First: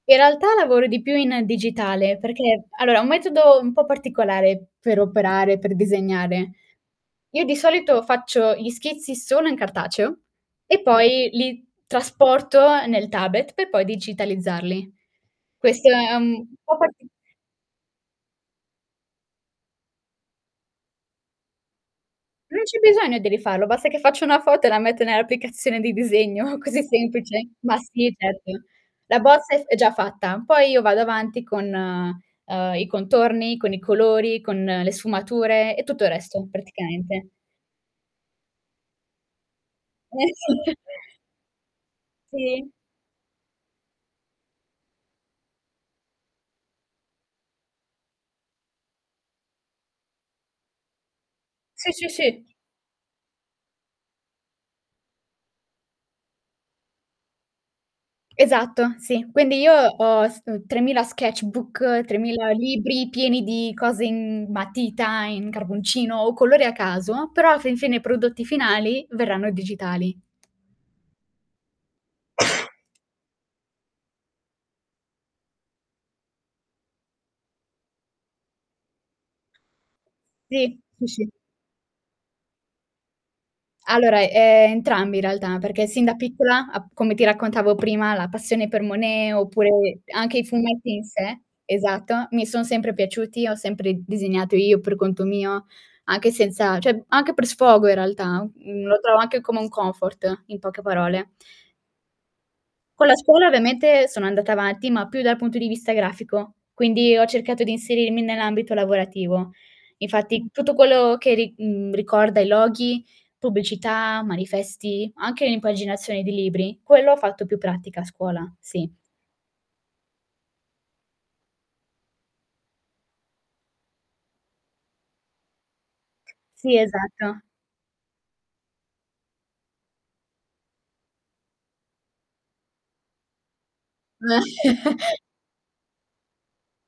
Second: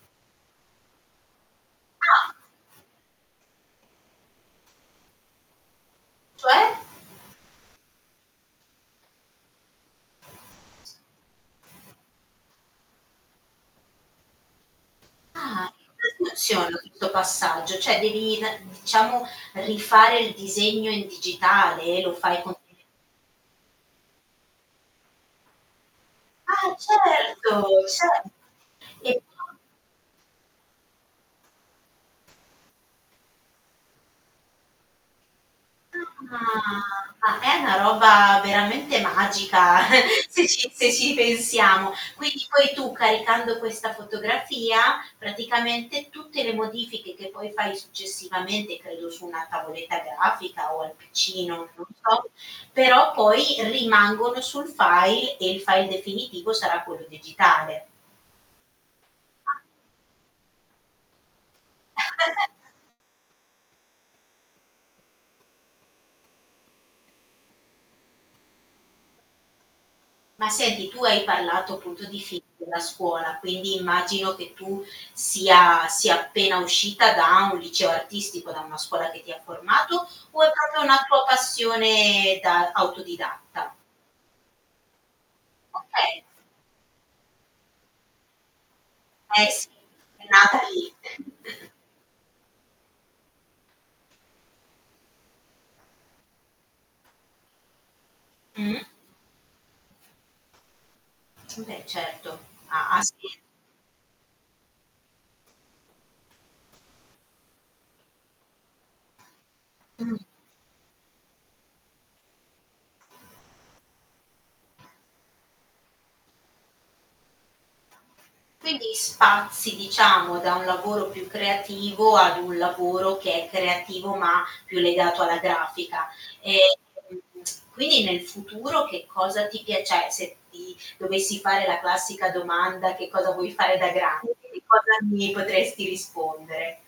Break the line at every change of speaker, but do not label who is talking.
In realtà lavoro di più in digitale
Ah.
perché allora, è un metodo un po' particolare per operare, per disegnare.
Cioè?
Io di solito faccio gli schizzi solo in cartaceo e poi li trasporto nel tablet per poi digitalizzarli.
Ah. E
Questo è
come
un po'
funziona
parti
questo passaggio, cioè devi na diciamo rifare il disegno in digitale? Lo fai con
Non c'è
[unintelligible]
bisogno di rifarlo, basta che faccio una foto e la metto nell'applicazione di disegno,
Ah
così semplice.
certo,
Ma
ce
sì certo.
E
La
po
bozza è f è già fatta, poi io vado avanti con, uhm, i contorni, con i colori, con le sfumature e tutto il resto
Ah.
praticamente.
Ma è una roba veramente magica se ci se ci pensiamo. Quindi
Sì.
poi tu caricando questa fotografia praticamente tutte le modifiche che poi fai successivamente, credo su una tavoletta grafica o al PC, non non
Sì, sì,
so,
sì.
però poi rimangono sul file e il file definitivo sarà quello digitale.
Esatto, sì. Quindi
Ah.
io ho s 3000 sketchbook, 3000 libri pieni di cose in matita, in carboncino o colori a caso, però alla fin fine i prodotti finali verranno digitali.
Ma senti tu hai parlato appunto di film della scuola, quindi immagino che tu sia sia appena uscita da un liceo artistico, da una scuola che ti ha formato o è
Sì,
proprio una
sì,
tua
sì.
passione da autodidatta?
Allora, ehm, entrambi in realtà, perché sin da
Okay.
piccola ap come ti raccontavo prima, la passione per Monet
Eh sì,
oppure
è
anche i
nata
fumetti
lì.
in sé, esatto, mi son sempre piaciuti, ho sempre disegnato io per conto mio, anche senza cioè anche per sfogo in realtà, mhmm,
Mh.
lo trovo anche come un comfort, in poche parole.
Mh. Beh certo. Ha ha
Con la
sen
scuola ovviamente sono andata avanti, ma più dal punto di vista grafico, quindi ho cercato di inserirmi nell'ambito lavorativo.
Mh.
Infatti tutto quello che ri mhmm, ricorda i loghi, pubblicità, manifesti, anche l'impaginazione di libri, quello ho fatto più pratica a scuola,
Quindi
sì.
spazi diciamo da un lavoro più creativo ad un lavoro che è creativo ma più legato alla grafica.
Sì,
Ehm,
esatto.
quindi nel futuro che cosa ti piace cioè se ti dovessi fare la classica domanda: "Che cosa vuoi fare da grande?" Di cosa mi potresti rispondere?